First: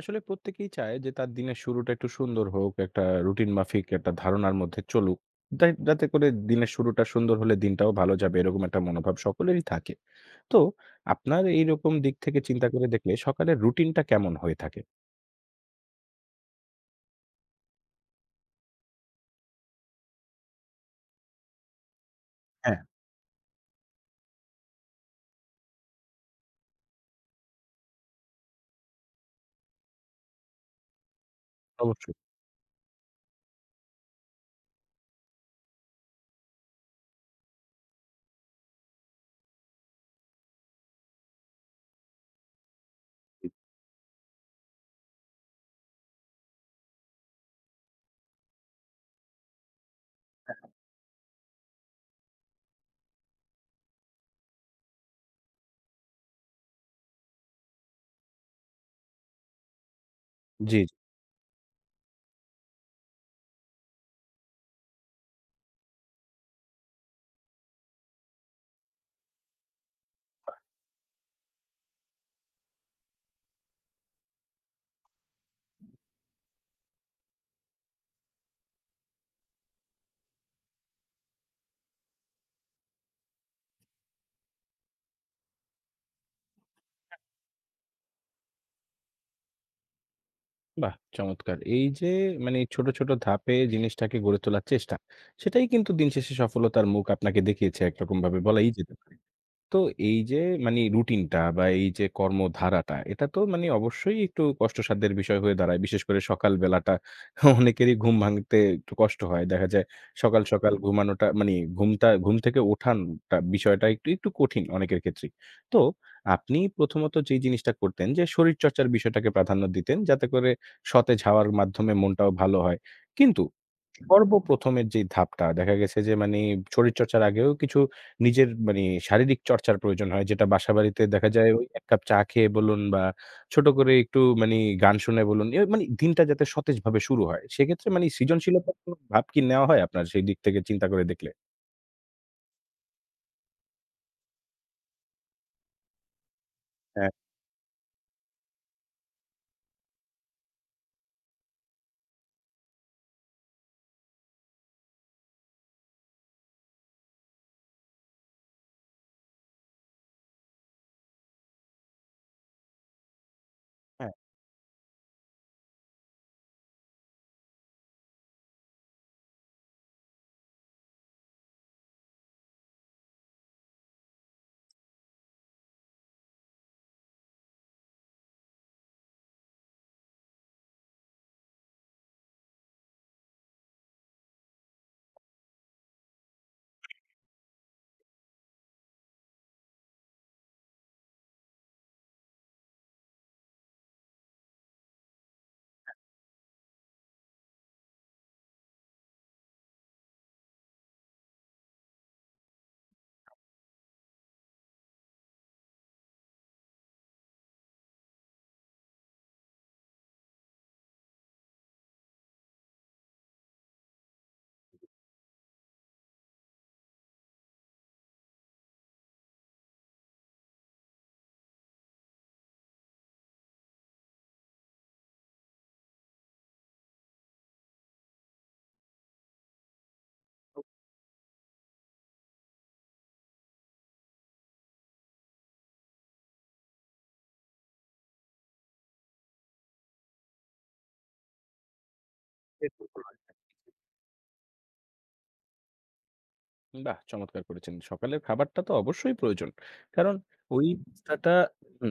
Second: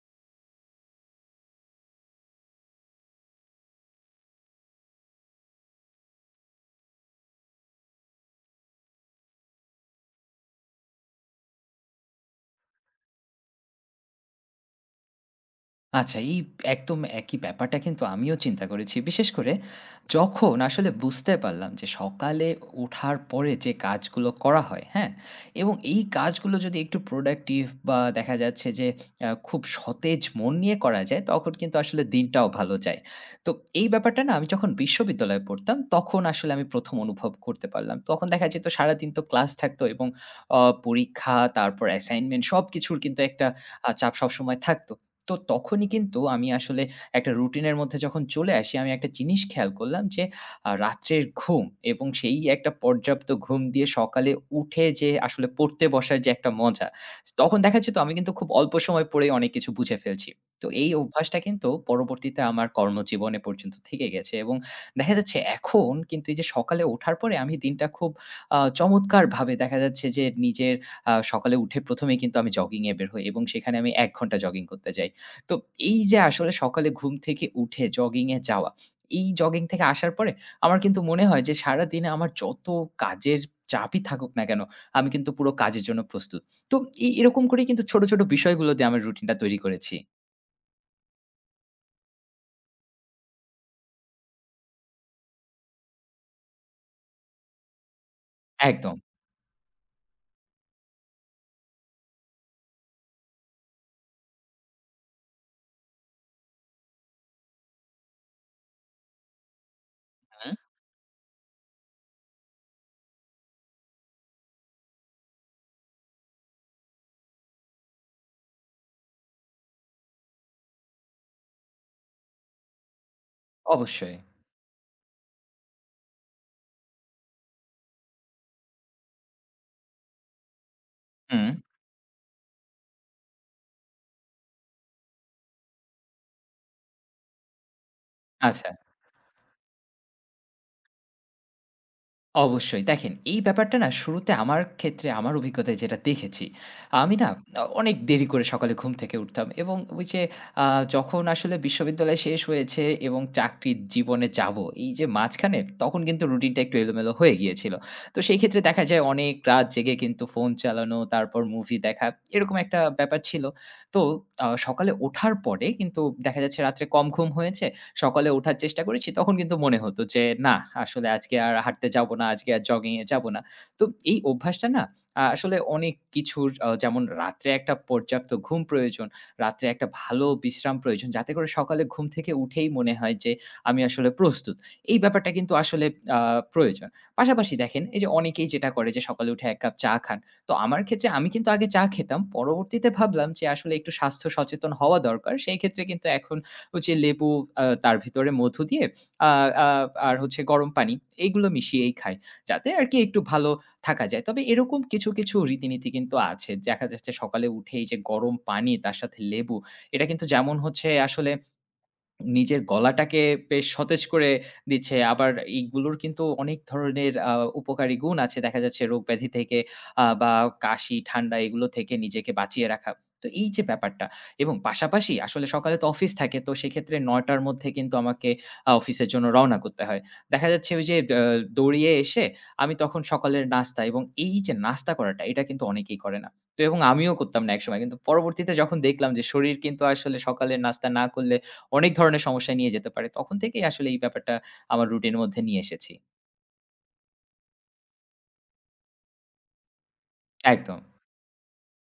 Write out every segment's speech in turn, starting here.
আসলে প্রত্যেকেই চায় যে তার দিনের শুরুটা একটু সুন্দর হোক, একটা রুটিন মাফিক একটা ধারণার মধ্যে চলুক। যাতে করে দিনের শুরুটা সুন্দর হলে দিনটাও ভালো যাবে এরকম একটা মনোভাব সকলেরই থাকে। তো আপনার এইরকম দিক থেকে চিন্তা করে দেখলে সকালের রুটিনটা কেমন হয়ে থাকে? আচ্ছা, এই একদম একই ব্যাপারটা কিন্তু আমিও চিন্তা করেছি। বিশেষ করে যখন আসলে বুঝতে পারলাম যে সকালে হ্যাঁ, ওঠার পরে যে কাজগুলো করা হয়, হ্যাঁ? এবং এই কাজগুলো যদি একটু প্রোডাক্টিভ বা দেখা যাচ্ছে যে খুব সতেজ মন নিয়ে করা যায়, তখন কিন্তু আসলে অবশ্যই। দিনটাও ভালো যায়। তো এই ব্যাপারটা না আমি যখন বিশ্ববিদ্যালয়ে পড়তাম, তখন আসলে আমি ১ম অনুভব করতে পারলাম। তখন দেখা যেত সারাদিন তো ক্লাস থাকতো এবং অ পরীক্ষা, তারপর অ্যাসাইনমেন্ট সবকিছুর কিন্তু একটা চাপ সবসময় থাকতো। তো তখনই কিন্তু আমি আসলে একটা রুটিনের মধ্যে যখন চলে আসি, আমি একটা জিনিস খেয়াল করলাম যে রাত্রের ঘুম এবং সেই একটা পর্যাপ্ত ঘুম দিয়ে সকালে উঠে যে আসলে পড়তে বসার যে একটা মজা, তখন দেখা যেত আমি কিন্তু খুব অল্প সময় পড়েই অনেক কিছু বুঝে ফেলছি। তো জি, এই জি। অভ্যাসটা কিন্তু পরবর্তীতে আমার কর্মজীবনে পর্যন্ত থেকে গেছে এবং দেখা যাচ্ছে এখন কিন্তু এই যে সকালে ওঠার পরে আমি দিনটা খুব চমৎকারভাবে দেখা যাচ্ছে যে নিজের সকালে উঠে ১ম এই কিন্তু আমি জগিংয়ে বের হই এবং সেখানে আমি ১ ঘন্টা জগিং করতে যাই। তো এই যে আসলে সকালে ঘুম থেকে উঠে জগিং এ যাওয়া, এই জগিং থেকে আসার পরে আমার কিন্তু মনে হয় যে সারাদিনে আমার যত কাজের চাপই থাকুক না কেন, আমি কিন্তু পুরো কাজের জন্য প্রস্তুত। তো এরকম করেই কিন্তু ছোট, ছোট বিষয়গুলো দিয়ে আমার রুটিনটা তৈরি করেছি। বাহ! চমৎকার। এই যে মানে ছোট, ছোট ধাপে জিনিসটাকে গড়ে তোলার চেষ্টা, সেটাই কিন্তু দিন শেষে সফলতার মুখ আপনাকে দেখিয়েছে একরকমভাবে বলাই যেতে একদম। পারে। তো এই যে মানে রুটিনটা বা এই যে কর্মধারাটা এটা তো মানে অবশ্যই একটু কষ্টসাধ্যের বিষয় হয়ে দাঁড়ায়। বিশেষ করে সকাল বেলাটা অনেকেরই ঘুম ভাঙতে একটু কষ্ট হয়। দেখা যায় সকাল, হুম। সকাল ঘুমানোটা মানে ঘুমটা ঘুম থেকে ওঠানটা বিষয়টা একটু, একটু কঠিন অনেকের ক্ষেত্রেই। তো আপনি প্রথমত যেই জিনিসটা করতেন যে শরীরচর্চার বিষয়টাকে প্রাধান্য দিতেন যাতে করে সতেজ হাওয়ার মাধ্যমে মনটাও ভালো হয়। কিন্তু অবশ্যই। সর্বপ্রথমের যে ধাপটা দেখা গেছে যে মানে শরীরচর্চার আগেও কিছু নিজের মানে শারীরিক চর্চার প্রয়োজন হয়। যেটা বাসাবাড়িতে দেখা হুম, যায় ওই ১ কাপ চা খেয়ে বলুন বা ছোট করে একটু মানি গান শুনে বলুন, এ মানে দিনটা যাতে সতেজভাবে শুরু হয়। সেক্ষেত্রে মানে আচ্ছা। সৃজনশীলতার কোনো ভাব কি নেওয়া হয় আপনার সেই দিক থেকে চিন্তা করে দেখলে? অবশ্যই। দেখেন, এই ব্যাপারটা না শুরুতে আমার ক্ষেত্রে আমার অভিজ্ঞতায় যেটা দেখেছি, হ্যাঁ, আমি না অনেক দেরি করে সকালে ঘুম থেকে উঠতাম এবং ওই যে আ যখন আসলে বিশ্ববিদ্যালয় শেষ হয়েছে এবং চাকরির জীবনে যাবো, এই যে মাঝখানে তখন কিন্তু রুটিনটা একটু এলোমেলো হয়ে গিয়েছিল। তো সেই ক্ষেত্রে দেখা যায় অনেক রাত জেগে কিন্তু ফোন চালানো, তারপর মুভি দেখা, এরকম একটা ব্যাপার ছিল। তো সকালে ওঠার পরে কিন্তু দেখা যাচ্ছে রাত্রে কম ঘুম হয়েছে। সকালে ওঠার চেষ্টা করেছি, তখন কিন্তু মনে হতো যে, "না, আসলে আজকে আর হাঁটতে যাবো না, আজকে আর জগিংয়ে যাবো না।" তো এই অভ্যাসটা না আসলে অনেক কিছুর যেমন রাত্রে একটা পর্যাপ্ত ঘুম প্রয়োজন, রাত্রে একটা ভালো বিশ্রাম প্রয়োজন, যাতে করে সকালে ঘুম থেকে উঠেই মনে হয় যে, "আমি আসলে প্রস্তুত।" এই ব্যাপারটা কিন্তু আসলে আ প্রয়োজন। পাশাপাশি দেখেন, এই যে অনেকেই যেটা করে যে সকালে উঠে ১ কাপ চা খান। তো আমার ক্ষেত্রে আমি কিন্তু আগে চা খেতাম। পরবর্তীতে ভাবলাম যে আসলে একটু স্বাস্থ্য সচেতন হওয়া দরকার। সেই ক্ষেত্রে কিন্তু এখন হচ্ছে লেবু তার ভিতরে মধু দিয়ে আ আ আর হচ্ছে গরম পানি এইগুলো মিশিয়েই খাই। যাতে আরকি একটু ভালো থাকা যায়। তবে এরকম কিছু, কিছু রীতিনীতি কিন্তু আছে। দেখা যাচ্ছে সকালে উঠেই যে গরম পানি তার সাথে লেবু, এটা কিন্তু যেমন হচ্ছে আসলে নিজের গলাটাকে বেশ সতেজ করে দিচ্ছে। আবার এইগুলোর কিন্তু অনেক ধরনের উপকারী গুণ আছে। দেখা যাচ্ছে রোগ-ব্যাধি থেকে বা কাশি, ঠান্ডা এগুলো থেকে নিজেকে বাঁচিয়ে রাখা। তো এই যে ব্যাপারটা এবং পাশাপাশি আসলে সকালে তো অফিস থাকে। তো সেক্ষেত্রে ৯ টার মধ্যে কিন্তু আমাকে অফিসের জন্য রওনা করতে হয়। দেখা যাচ্ছে ওই যে দৌড়িয়ে এসে আমি তখন সকালের নাস্তা এবং এই যে নাস্তা করাটা এটা কিন্তু অনেকেই করে না। তো এবং আমিও করতাম না একসময়। কিন্তু পরবর্তীতে যখন দেখলাম যে শরীর কিন্তু আসলে সকালের নাস্তা না করলে অনেক ধরনের সমস্যায় নিয়ে যেতে পারে। হ্যাঁ। তখন থেকেই আসলে এই ব্যাপারটা আমার রুটিন এর মধ্যে নিয়ে এসেছি। বাহ! চমৎকার করেছেন। সকালের খাবারটা তো অবশ্যই প্রয়োজন। কারণ ওই একদম। নাস্তাটা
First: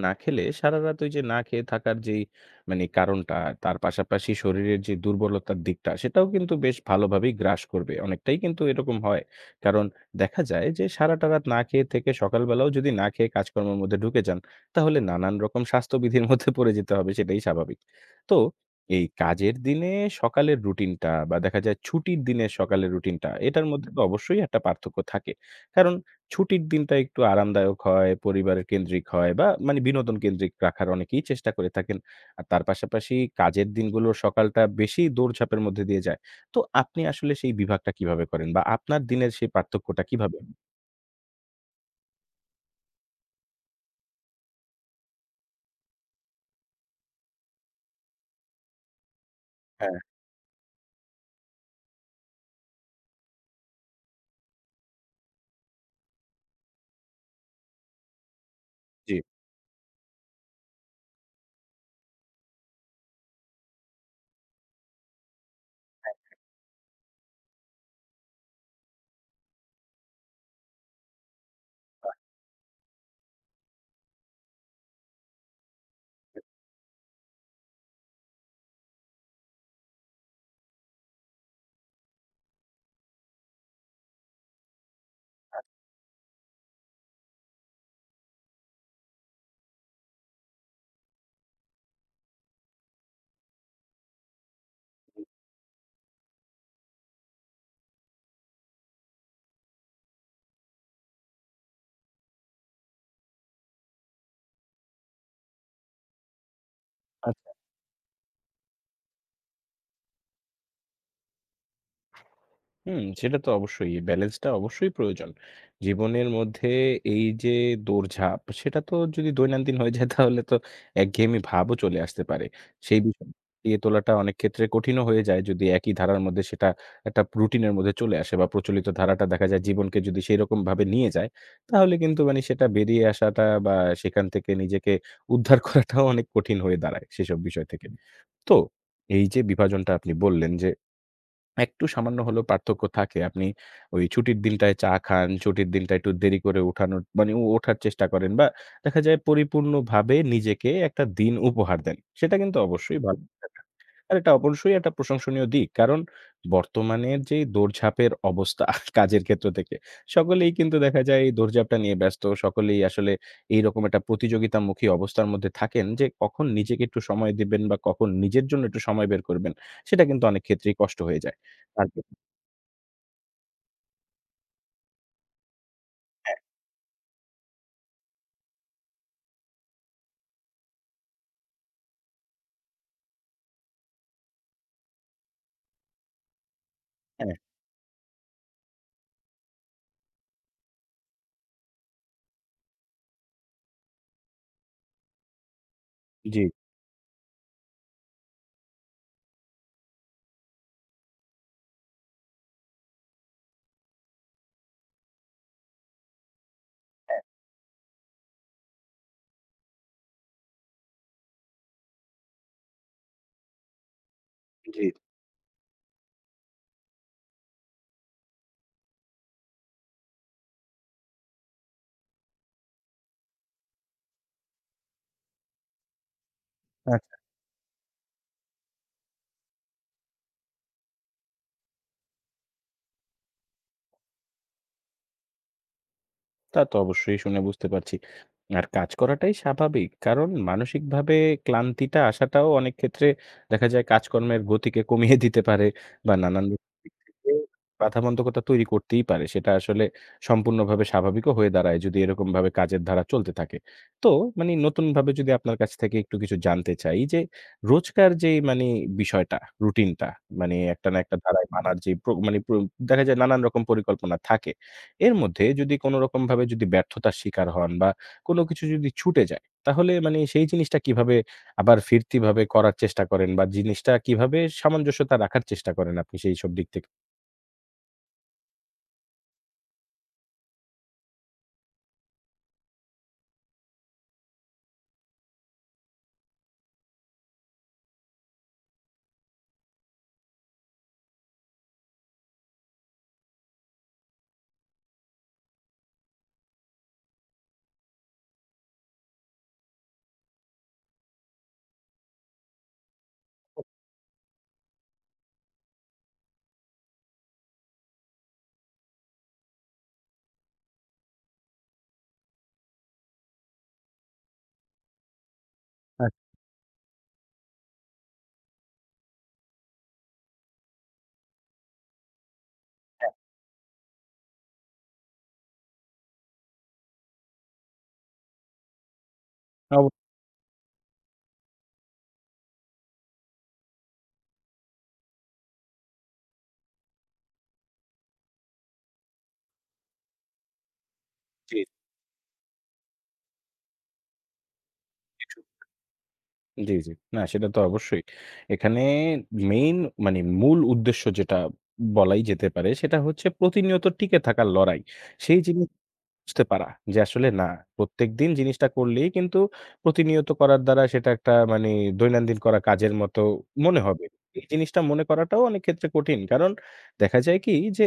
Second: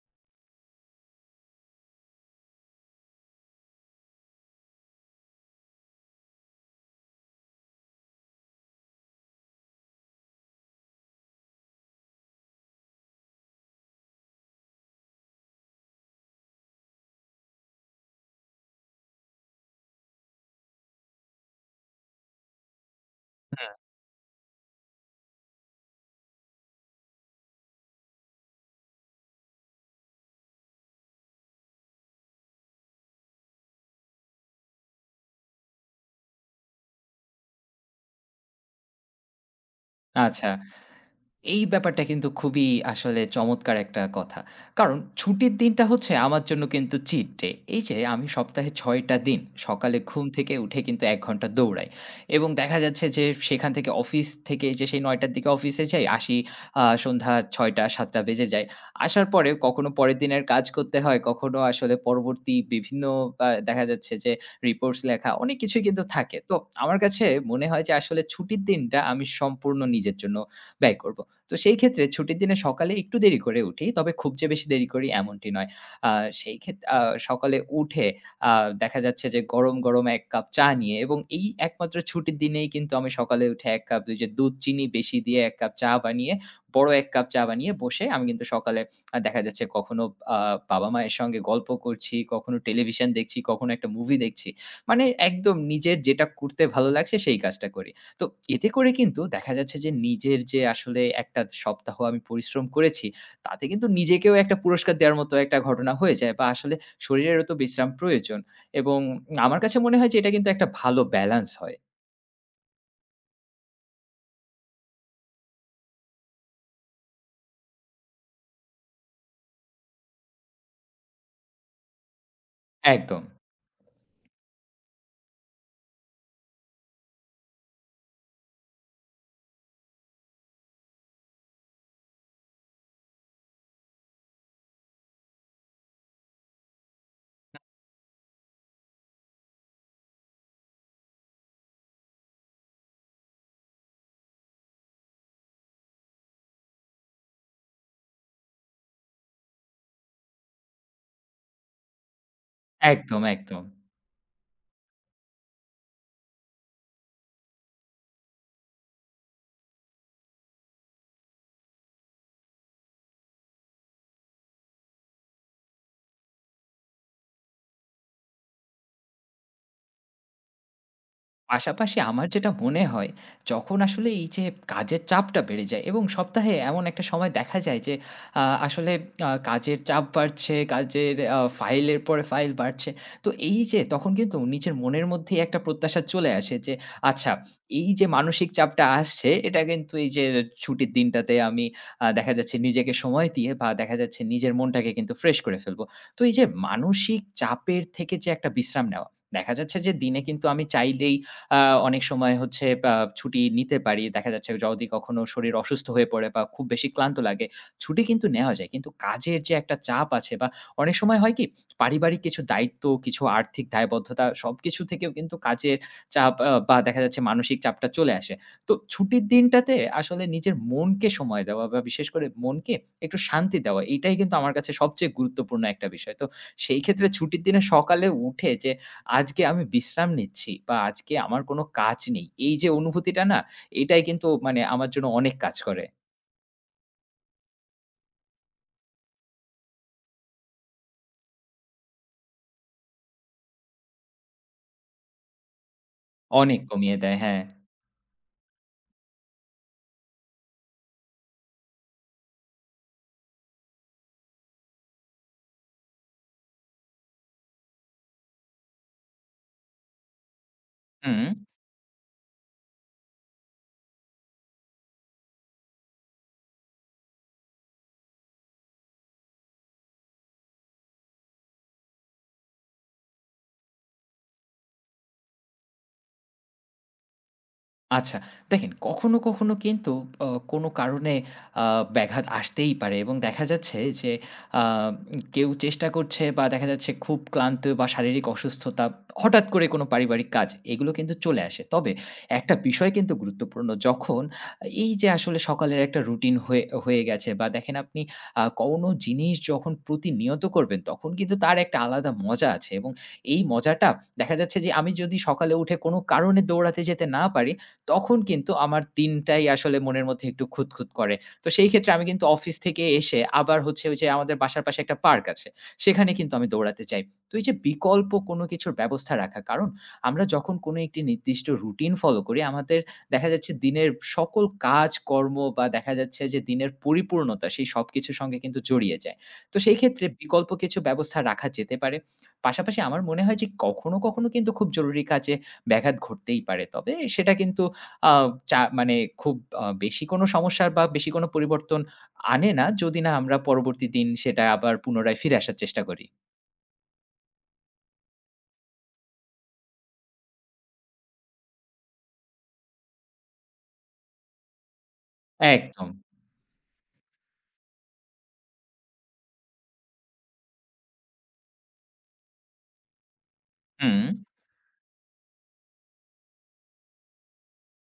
না খেলে সারারাত ওই যে না খেয়ে থাকার যেই মানে কারণটা, তার পাশাপাশি শরীরের যে দুর্বলতার দিকটা, সেটাও কিন্তু বেশ ভালোভাবেই গ্রাস করবে। অনেকটাই কিন্তু এরকম হয়। কারণ দেখা যায় যে সারাটা রাত না খেয়ে থেকে সকালবেলাও যদি না খেয়ে কাজকর্মের মধ্যে ঢুকে যান, তাহলে নানান রকম স্বাস্থ্যবিধির মধ্যে পড়ে যেতে হবে সেটাই স্বাভাবিক। তো এই কাজের দিনে সকালের রুটিনটা বা দেখা যায় ছুটির দিনের সকালের রুটিনটা, এটার হুম। মধ্যে তো অবশ্যই একটা পার্থক্য থাকে। কারণ ছুটির দিনটা একটু আরামদায়ক হয়, পরিবারের কেন্দ্রিক হয় বা মানে বিনোদন কেন্দ্রিক রাখার অনেকেই চেষ্টা করে থাকেন। আর তার পাশাপাশি কাজের দিনগুলোর সকালটা বেশি দৌড়ঝাঁপের মধ্যে দিয়ে যায়। তো আপনি আসলে সেই বিভাগটা কিভাবে করেন বা আপনার দিনের সেই পার্থক্যটা কিভাবে? আচ্ছা। এই ব্যাপারটা কিন্তু খুবই আসলে চমৎকার একটা কথা। কারণ ছুটির দিনটা হচ্ছে আমার জন্য কিন্তু চিট ডে। এই যে আমি সপ্তাহে ৬ টা দিন সকালে হ্যাঁ, ঘুম থেকে উঠে কিন্তু ১ ঘন্টা দৌড়াই। এবং দেখা যাচ্ছে যে সেখান থেকে অফিস থেকে যে সেই ৯ টার দিকে অফিসে যাই, আসি সন্ধ্যা ৬ টা ৭ টা বেজে যায়। জি। আসার পরে কখনো পরের দিনের কাজ করতে হয়, কখনো আসলে পরবর্তী বিভিন্ন দেখা যাচ্ছে যে রিপোর্টস লেখা অনেক কিছুই কিন্তু থাকে। তো আমার কাছে মনে হয় যে আসলে ছুটির দিনটা আমি সম্পূর্ণ নিজের জন্য ব্যয় করব। তো সেই ক্ষেত্রে ছুটির দিনে সকালে একটু দেরি করে উঠি। তবে খুব যে বেশি দেরি করি এমনটি নয়। আ সেই ক্ষেত আ সকালে উঠে আ দেখা যাচ্ছে যে গরম, গরম ১ কাপ চা নিয়ে এবং এই একমাত্র ছুটির দিনেই কিন্তু আমি সকালে উঠে ১ কাপ ওই যে দুধ চিনি বেশি দিয়ে ১ কাপ চা বানিয়ে, বড় ১ কাপ চা বানিয়ে বসে আমি কিন্তু সকালে দেখা যাচ্ছে কখনো আ বাবা-মায়ের সঙ্গে গল্প করছি, কখনো টেলিভিশন দেখছি, কখনো একটা মুভি দেখছি। মানে একদম নিজের যেটা করতে ভালো লাগছে সেই কাজটা করি। তো এতে করে কিন্তু দেখা যাচ্ছে যে নিজের যে আসলে একটা সপ্তাহ আমি পরিশ্রম করেছি, তাতে কিন্তু নিজেকেও একটা পুরস্কার দেওয়ার মতো একটা ঘটনা হয়ে যায় বা আসলে শরীরেরও আচ্ছা। তো বিশ্রাম প্রয়োজন এবং আমার কাছে মনে হয় যে এটা কিন্তু একটা ভালো ব্যালান্স হয়। হুম, সেটা তো অবশ্যই। এই ব্যালেন্সটা অবশ্যই প্রয়োজন। জীবনের মধ্যে এই যে দৌড়ঝাঁপ, সেটা তো যদি দৈনন্দিন হয়ে যায় তাহলে তো একঘেয়েমি ভাবও চলে আসতে পারে। সেই একদম, বিষয় দিয়ে তোলাটা অনেক ক্ষেত্রে কঠিনও হয়ে যায় যদি একই ধারার মধ্যে সেটা একটা রুটিনের মধ্যে চলে আসে বা প্রচলিত ধারাটা দেখা যায় জীবনকে যদি সেইরকমভাবে নিয়ে যায়, তাহলে কিন্তু মানে সেটা বেরিয়ে আসাটা বা সেখান থেকে নিজেকে উদ্ধার করাটাও অনেক কঠিন হয়ে দাঁড়ায় সেসব বিষয় থেকে। তো এই যে বিভাজনটা আপনি বললেন যে একটু সামান্য হলেও পার্থক্য থাকে। আপনি ওই ছুটির দিনটায় চা খান, ছুটির দিনটা একটু দেরি করে উঠানোর মানে ওঠার চেষ্টা করেন বা দেখা যায় পরিপূর্ণভাবে নিজেকে একটা দিন উপহার দেন। সেটা কিন্তু অবশ্যই একদম, ভালো একদম। ব্যাপার। আর এটা অবশ্যই একটা প্রশংসনীয় দিক। কারণ বর্তমানের যে দৌড়ঝাঁপের অবস্থা কাজের ক্ষেত্র থেকে, সকলেই কিন্তু দেখা যায় এই দৌড়ঝাঁপটা নিয়ে ব্যস্ত। সকলেই আসলে এইরকম একটা প্রতিযোগিতামুখী অবস্থার মধ্যে থাকেন যে কখন নিজেকে একটু সময় দিবেন বা কখন নিজের জন্য একটু সময় বের করবেন, সেটা কিন্তু অনেক ক্ষেত্রেই কষ্ট হয়ে যায়। পাশাপাশি থাকবে। আমার যেটা মনে হয়, যখন আসলে এই যে কাজের চাপটা বেড়ে যায় এবং হ্যাঁ, সপ্তাহে এমন একটা সময় দেখা যায় যে আসলে কাজের চাপ বাড়ছে, কাজের ফাইলের পরে ফাইল বাড়ছে। তো এই যে তখন কিন্তু নিজের মনের মধ্যেই একটা প্রত্যাশা চলে আসে যে আচ্ছা হ্যাঁ। এই যে মানসিক চাপটা আসছে এটা কিন্তু এই যে ছুটির দিনটাতে আমি দেখা যাচ্ছে নিজেকে সময় দিয়ে বা দেখা যাচ্ছে নিজের মনটাকে কিন্তু ফ্রেশ করে ফেলবো। তো এই জি, যে জি। মানসিক চাপের থেকে যে একটা বিশ্রাম নেওয়া, দেখা যাচ্ছে যে দিনে কিন্তু আমি চাইলেই আ অনেক সময় হচ্ছে আ ছুটি নিতে পারি। দেখা যাচ্ছে যদি কখনো শরীর অসুস্থ হয়ে পড়ে বা খুব বেশি ক্লান্ত লাগে, ছুটি কিন্তু নেওয়া যায়। কিন্তু কাজের যে একটা চাপ আছে বা অনেক সময় হয় কি? পারিবারিক কিছু দায়িত্ব, কিছু আর্থিক দায়বদ্ধতা সবকিছু থেকেও কিন্তু কাজের চাপ বা দেখা যাচ্ছে মানসিক চাপটা চলে আসে। তো ছুটির দিনটাতে আসলে নিজের মনকে সময় দেওয়া বা বিশেষ করে মনকে একটু শান্তি দেওয়া, এটাই কিন্তু আমার কাছে সবচেয়ে গুরুত্বপূর্ণ একটা বিষয়। তো সেই ক্ষেত্রে আচ্ছা। ছুটির দিনে সকালে উঠে যে আজকে আমি বিশ্রাম নিচ্ছি বা আজকে আমার কোনো কাজ নেই। এই যে অনুভূতিটা না, এটাই কিন্তু মানে আমার জন্য অনেক কাজ করে। তা তো অবশ্যই শুনে বুঝতে পারছি। আর কাজ করাটাই স্বাভাবিক। কারণ মানসিকভাবে ক্লান্তিটা আসাটাও অনেক ক্ষেত্রে দেখা যায় কাজকর্মের গতিকে কমিয়ে দিতে পারে বা নানান অনেক দিক কমিয়ে দেয়। থেকে হ্যাঁ। বাধাবন্ধকতা তৈরি করতেই পারে। সেটা আসলে সম্পূর্ণভাবে স্বাভাবিকও হয়ে দাঁড়ায় যদি এরকমভাবে কাজের ধারা চলতে থাকে। তো মানে নতুনভাবে যদি আপনার কাছ থেকে একটু কিছু জানতে চাই যে রোজকার যেই মানে বিষয়টা, রুটিনটা মানে একটা না একটা হুম। ধারায় মানার যে প্র মানে প্র দেখা যায় নানান রকম পরিকল্পনা থাকে। এর মধ্যে যদি কোনরকমভাবে যদি ব্যর্থতার শিকার হন বা কোনো কিছু যদি ছুটে যায়, তাহলে মানে সেই জিনিসটা কিভাবে আবার ফিরতিভাবে করার চেষ্টা করেন বা জিনিসটা কিভাবে সামঞ্জস্যতা রাখার চেষ্টা করেন আপনি সেইসব দিক থেকে? আচ্ছা, দেখেন কখনো, কখনো কিন্তু কোনো কারণে আ ব্যাঘাত আসতেই পারে এবং দেখা যাচ্ছে যে আ কেউ চেষ্টা করছে বা দেখা যাচ্ছে খুব ক্লান্ত বা শারীরিক অসুস্থতা হঠাৎ করে কোনো পারিবারিক কাজ এগুলো কিন্তু চলে আসে। তবে একটা বিষয় কিন্তু গুরুত্বপূর্ণ যখন এই যে আসলে সকালের একটা রুটিন হয়ে হয়ে গেছে বা দেখেন আপনি কোনো জিনিস যখন প্রতিনিয়ত করবেন তখন কিন্তু তার একটা আলাদা মজা আছে এবং এই মজাটা দেখা যাচ্ছে যে আমি যদি সকালে উঠে কোনো কারণে দৌড়াতে যেতে না পারি তখন কিন্তু আমার দিনটাই আসলে মনের মধ্যে একটু খুঁতখুঁত করে। তো সেই ক্ষেত্রে আমি কিন্তু অফিস থেকে এসে আবার হচ্ছে ওই যে আমাদের বাসার পাশে একটা পার্ক আছে। সেখানে কিন্তু আমি দৌড়াতে যাই। তো এই যে বিকল্প কোনো কিছুর ব্যবস্থা রাখা। কারণ আমরা যখন কোনো একটি নির্দিষ্ট রুটিন ফলো করি, আমাদের আচ্ছা। দেখা যাচ্ছে দিনের সকল কাজকর্ম বা দেখা যাচ্ছে যে দিনের পরিপূর্ণতা সেই সবকিছুর সঙ্গে কিন্তু জড়িয়ে যায়। তো সেই অব ক্ষেত্রে বিকল্প কিছু ব্যবস্থা রাখা যেতে পারে। পাশাপাশি আমার মনে হয় যে কখনো, কখনো কিন্তু খুব জরুরি কাজে ব্যাঘাত ঘটতেই পারে। তবে সেটা কিন্তু আ চা মানে খুব বেশি কোনো সমস্যার বা বেশি কোনো জি, পরিবর্তন আনে না, যদি না আমরা পরবর্তী দিন সেটা আবার পুনরায় ফিরে আসার চেষ্টা করি। জি, জি, জি। না সেটা তো অবশ্যই। এখানে মেইন মানে মূল উদ্দেশ্য যেটা বলাই যেতে পারে সেটা হচ্ছে প্রতিনিয়ত টিকে থাকার লড়াই। সেই জিনিস একদম। বুঝতে পারা যে আসলে না প্রত্যেকদিন জিনিসটা করলেই কিন্তু প্রতিনিয়ত করার দ্বারা সেটা একটা মানে দৈনন্দিন করা কাজের মতো মনে হবে। হুম। এই জিনিসটা মনে করাটাও অনেক ক্ষেত্রে কঠিন। কারণ দেখা যায় কি যে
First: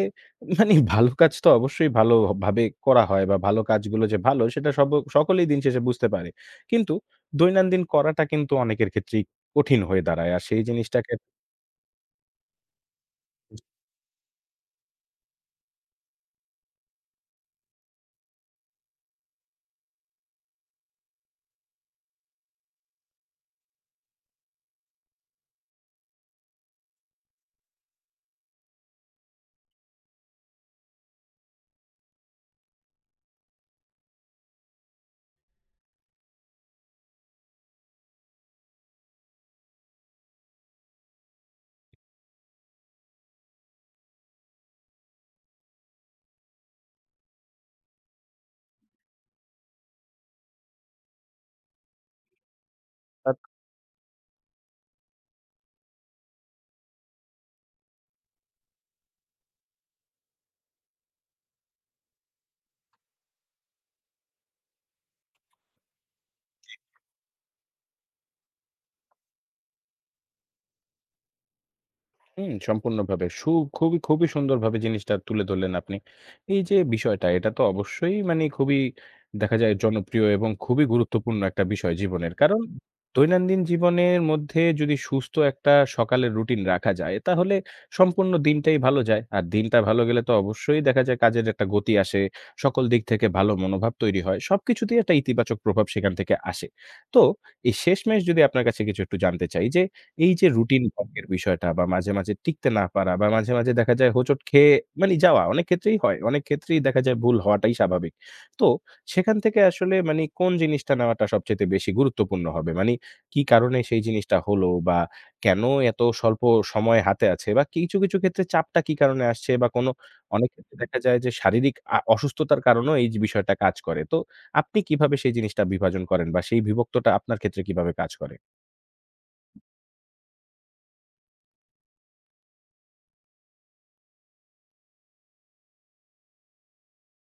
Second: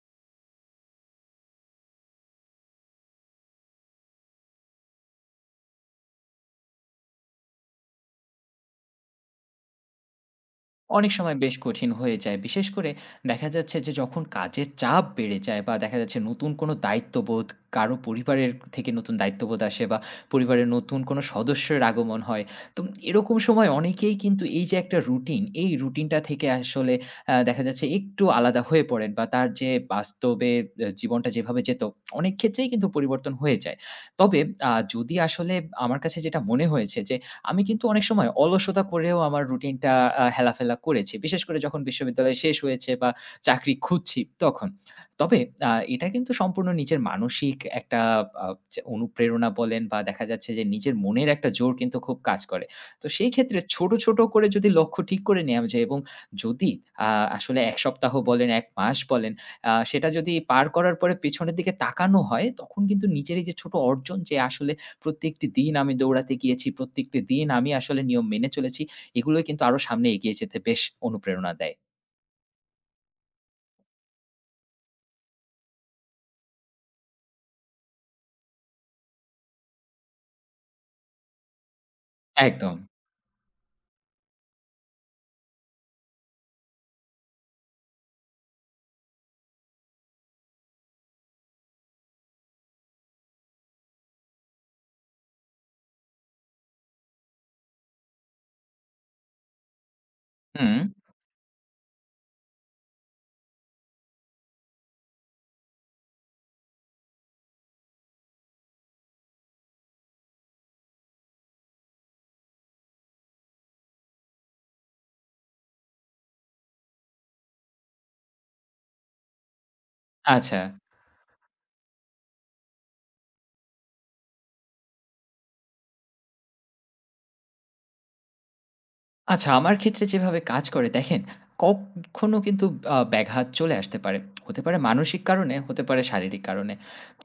মানে ভালো কাজ তো অবশ্যই ভালো ভাবে করা হয় বা ভালো কাজগুলো যে ভালো সেটা সব সকলেই দিন শেষে বুঝতে পারে। কিন্তু দৈনন্দিন করাটা কিন্তু অনেকের ক্ষেত্রেই কঠিন হয়ে দাঁড়ায়। আর সেই অনেক জিনিসটাকে সময় বেশ কঠিন হয়ে যায়। বিশেষ করে দেখা যাচ্ছে যে যখন কাজের চাপ বেড়ে যায় বা দেখা যাচ্ছে নতুন কোনো দায়িত্ববোধ, কারো পরিবারের থেকে নতুন দায়িত্ববোধ আসে বা পরিবারের নতুন কোনো সদস্যের আগমন হয়। তো এরকম সময় অনেকেই কিন্তু এই যে একটা রুটিন, এই রুটিনটা থেকে আসলে দেখা যাচ্ছে একটু আলাদা হয়ে পড়েন বা তার যে বাস্তবে জীবনটা যেভাবে যেত, অনেক ক্ষেত্রেই কিন্তু পরিবর্তন হয়ে যায়। তবে যদি আসলে আমার কাছে যেটা মনে হয়েছে যে আমি কিন্তু অনেক সময় অলসতা করেও আমার রুটিনটা হেলাফেলা করেছি। বিশেষ করে যখন বিশ্ববিদ্যালয় শেষ হয়েছে বা চাকরি খুঁজছি তখন। তবে এটা কিন্তু সম্পূর্ণ নিজের মানসিক একটা আ যে অনুপ্রেরণা বলেন বা দেখা যাচ্ছে যে নিজের মনের একটা জোর কিন্তু খুব কাজ করে। তো সেই ক্ষেত্রে ছোট, ছোট করে যদি লক্ষ্য ঠিক করে নেওয়া যায় এবং যদি আ আসলে ১ সপ্তাহ বলেন, ১ মাস বলেন সেটা যদি পার করার পরে পেছনের দিকে তাকানো হয় তখন কিন্তু নিজের এই যে ছোট অর্জন যে আসলে প্রত্যেকটি দিন আমি দৌড়াতে গিয়েছি। প্রত্যেকটি দিন আমি আসলে নিয়ম মেনে চলেছি। এগুলোই কিন্তু আরো সামনে এগিয়ে যেতে বেশ অনুপ্রেরণা দেয়। হুম, সম্পূর্ণভাবে। খুবই, খুবই সুন্দরভাবে জিনিসটা তুলে ধরলেন আপনি। এই যে বিষয়টা, এটা তো অবশ্যই মানে খুবই দেখা যায় জনপ্রিয় এবং খুবই গুরুত্বপূর্ণ একটা বিষয় জীবনের। কারণ একদম। দৈনন্দিন জীবনের মধ্যে যদি সুস্থ একটা সকালের রুটিন রাখা যায়, তাহলে সম্পূর্ণ দিনটাই ভালো যায়। আর দিনটা ভালো গেলে তো অবশ্যই দেখা যায় কাজের একটা গতি আসে, সকল দিক থেকে ভালো মনোভাব তৈরি হয়। সবকিছুতেই একটা ইতিবাচক প্রভাব সেখান থেকে আসে। তো এই শেষমেশ যদি আপনার কাছে কিছু একটু জানতে চাই যে এই যে হুম, রুটিন ভঙ্গের বিষয়টা বা মাঝে, মাঝে টিকতে না পারা বা মাঝে, মাঝে দেখা যায় হোঁচট খেয়ে মানে যাওয়া অনেক ক্ষেত্রেই হয়। অনেক ক্ষেত্রেই দেখা যায় ভুল হওয়াটাই স্বাভাবিক। তো সেখান থেকে আসলে মানে কোন জিনিসটা নেওয়াটা সবচাইতে বেশি গুরুত্বপূর্ণ হবে? মানে কি কারণে সেই জিনিসটা হলো বা কেন এত স্বল্প সময় হাতে আছে বা কিছু, কিছু ক্ষেত্রে চাপটা কি কারণে আসছে বা কোনো অনেক আচ্ছা। ক্ষেত্রে দেখা যায় যে শারীরিক অসুস্থতার কারণেও এই যে বিষয়টা কাজ করে। তো আপনি কিভাবে সেই জিনিসটা বিভাজন করেন বা সেই বিভক্তটা আপনার ক্ষেত্রে কিভাবে কাজ করে? আচ্ছা, আমার ক্ষেত্রে যেভাবে কাজ করে দেখেন, কখনো কিন্তু ব্যাঘাত চলে আসতে পারে। হতে পারে মানসিক কারণে, হতে পারে শারীরিক কারণে।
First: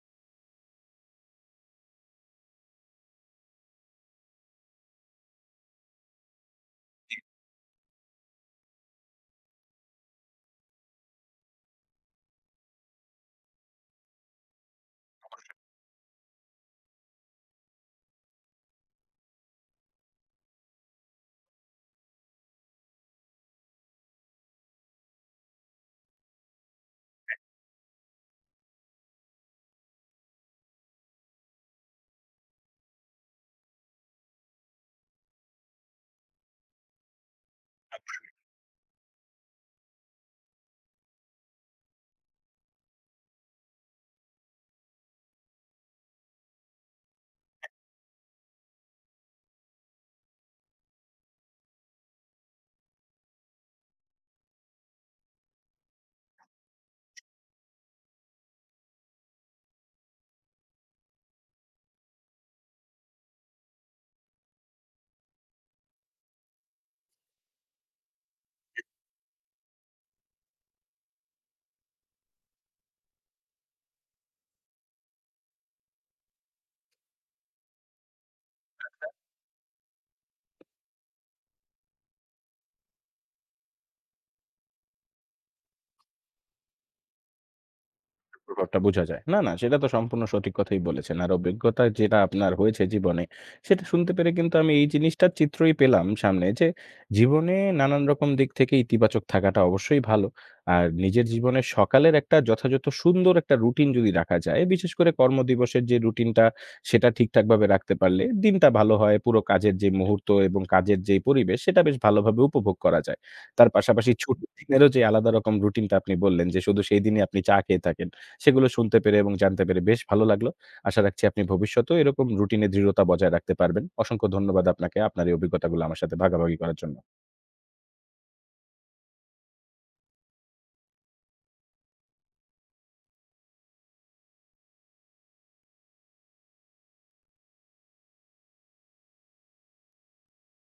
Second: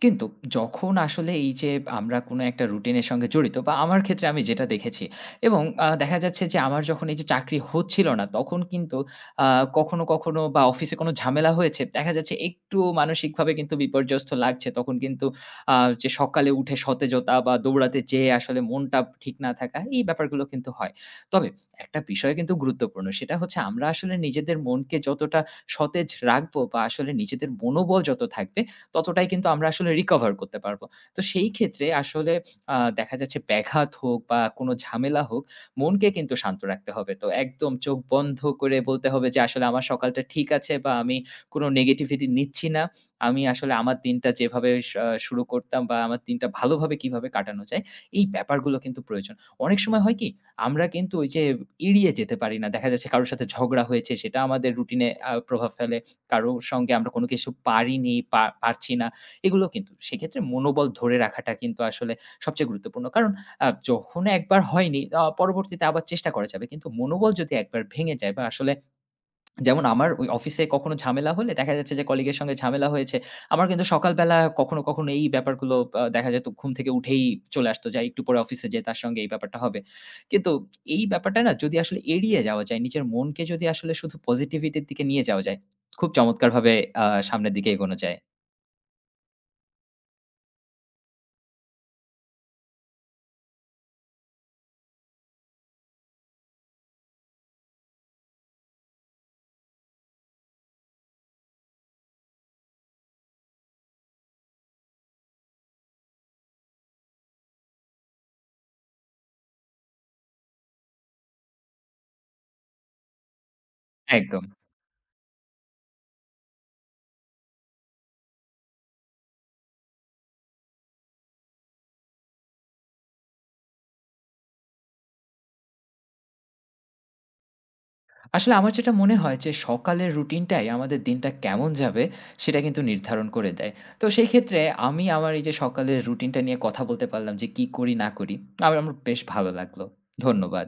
কিন্তু যখন আসলে এই যে আমরা কোনো একটা রুটিনের সঙ্গে জড়িত বা আমার ক্ষেত্রে আমি যেটা দেখেছি এবং দেখা যাচ্ছে যে আমার যখন এই যে চাকরি হচ্ছিল না, তখন কিন্তু আ কখনো, কখনো বা অফিসে কোনো ঝামেলা হয়েছে, দেখা যাচ্ছে একটু মানসিকভাবে কিন্তু বিপর্যস্ত লাগছে। তখন কিন্তু আ যে সকালে উঠে সতেজতা বা দৌড়াতে যেয়ে আসলে মনটা ঠিক না থাকা, এই ব্যাপারগুলো কিন্তু হয়। তবে একটা বিষয় কিন্তু গুরুত্বপূর্ণ। সেটা হচ্ছে আমরা আসলে নিজেদের মনকে যতটা সতেজ রাখবো বা আসলে নিজেদের মনোবল যত থাকবে, ততটাই কিন্তু আমরা আসলে recover করতে পারবো। তো সেই ক্ষেত্রে আসলে দেখা যাচ্ছে ব্যাঘাত হোক বা কোনো ঝামেলা হোক, মনকে কিন্তু শান্ত রাখতে হবে। তো একদম চোখ বন্ধ করে বলতে হবে যে, "আসলে আমার সকালটা ঠিক আছে বা আমি কোনো negativity নিচ্ছি না। আমি আসলে আমার দিনটা যেভাবে শুরু করতাম বা আমার দিনটা ভালোভাবে কিভাবে কাটানো যায়?" এই ব্যাপারগুলো কিন্তু প্রয়োজন। অনেক সময় হয় কি আমরা কিন্তু ওই যে এড়িয়ে যেতে পারি না। দেখা যাচ্ছে কারো সাথে ঝগড়া হয়েছে, সেটা আমাদের রুটিনে প্রভাব ফেলে। কারো সঙ্গে আমরা কোনো কিছু পারিনি, পারছি না। এগুলো কিন্তু সেক্ষেত্রে মনোবল ধরে রাখাটা কিন্তু আসলে সবচেয়ে গুরুত্বপূর্ণ। কারণ যখন একবার হয়নি, পরবর্তীতে আবার চেষ্টা করা যাবে। কিন্তু মনোবল যদি একবার ভেঙে যায় বা আসলে যেমন আমার ওই অফিসে কখনো ঝামেলা হলে দেখা যাচ্ছে যে কলিগের সঙ্গে ঝামেলা হয়েছে। আমার কিন্তু সকালবেলা কখনো, কখনো এই ব্যাপারগুলো দেখা যেত ঘুম থেকে উঠেই চলে আসতো যে একটু পরে অফিসে যেয়ে তার সঙ্গে এই ব্যাপারটা হবে। কিন্তু এই ব্যাপারটা না যদি আসলে এড়িয়ে যাওয়া যায়, নিজের মনকে যদি আসলে শুধু পজিটিভিটির দিকে নিয়ে যাওয়া যায়, খুব চমৎকারভাবে সামনের দিকে এগোনো যায়। প্রভাবটা বোঝা যায়। না, না সেটা তো সম্পূর্ণ সঠিক কথাই বলেছেন। আর অভিজ্ঞতা যেটা আপনার হয়েছে জীবনে, সেটা শুনতে পেরে কিন্তু আমি এই জিনিসটার চিত্রই পেলাম সামনে যে, জীবনে নানান রকম দিক থেকে ইতিবাচক থাকাটা অবশ্যই ভালো। আর নিজের জীবনের সকালের একটা যথাযথ সুন্দর একটা রুটিন যদি রাখা যায়, বিশেষ করে কর্মদিবসের যে রুটিনটা সেটা ঠিকঠাকভাবে রাখতে পারলে দিনটা ভালো হয়। পুরো কাজের যে মুহূর্ত এবং কাজের যে পরিবেশ সেটা বেশ ভালোভাবে উপভোগ করা যায়। তার পাশাপাশি একদম। ছুটির দিনেরও যে আলাদা রকম রুটিনটা আপনি বললেন যে, শুধু সেই দিনই আপনি চা খেয়ে থাকেন। সেগুলো শুনতে পেরে এবং জানতে পেরে বেশ ভালো লাগলো। আশা রাখছি আপনি ভবিষ্যতেও এরকম রুটিনে দৃঢ়তা বজায় রাখতে পারবেন। অসংখ্য ধন্যবাদ আপনাকে আপনার এই অভিজ্ঞতাগুলো আমার সাথে ভাগাভাগি করার জন্য। আসলে আমার যেটা মনে হয় যে সকালের রুটিনটাই আমাদের দিনটা কেমন যাবে সেটা কিন্তু নির্ধারণ করে দেয়। তো সেই ক্ষেত্রে আমি আমার এই যে সকালের রুটিনটা নিয়ে কথা বলতে পারলাম যে কি করি না করি, আমার আমার বেশ ভালো লাগলো। ধন্যবাদ।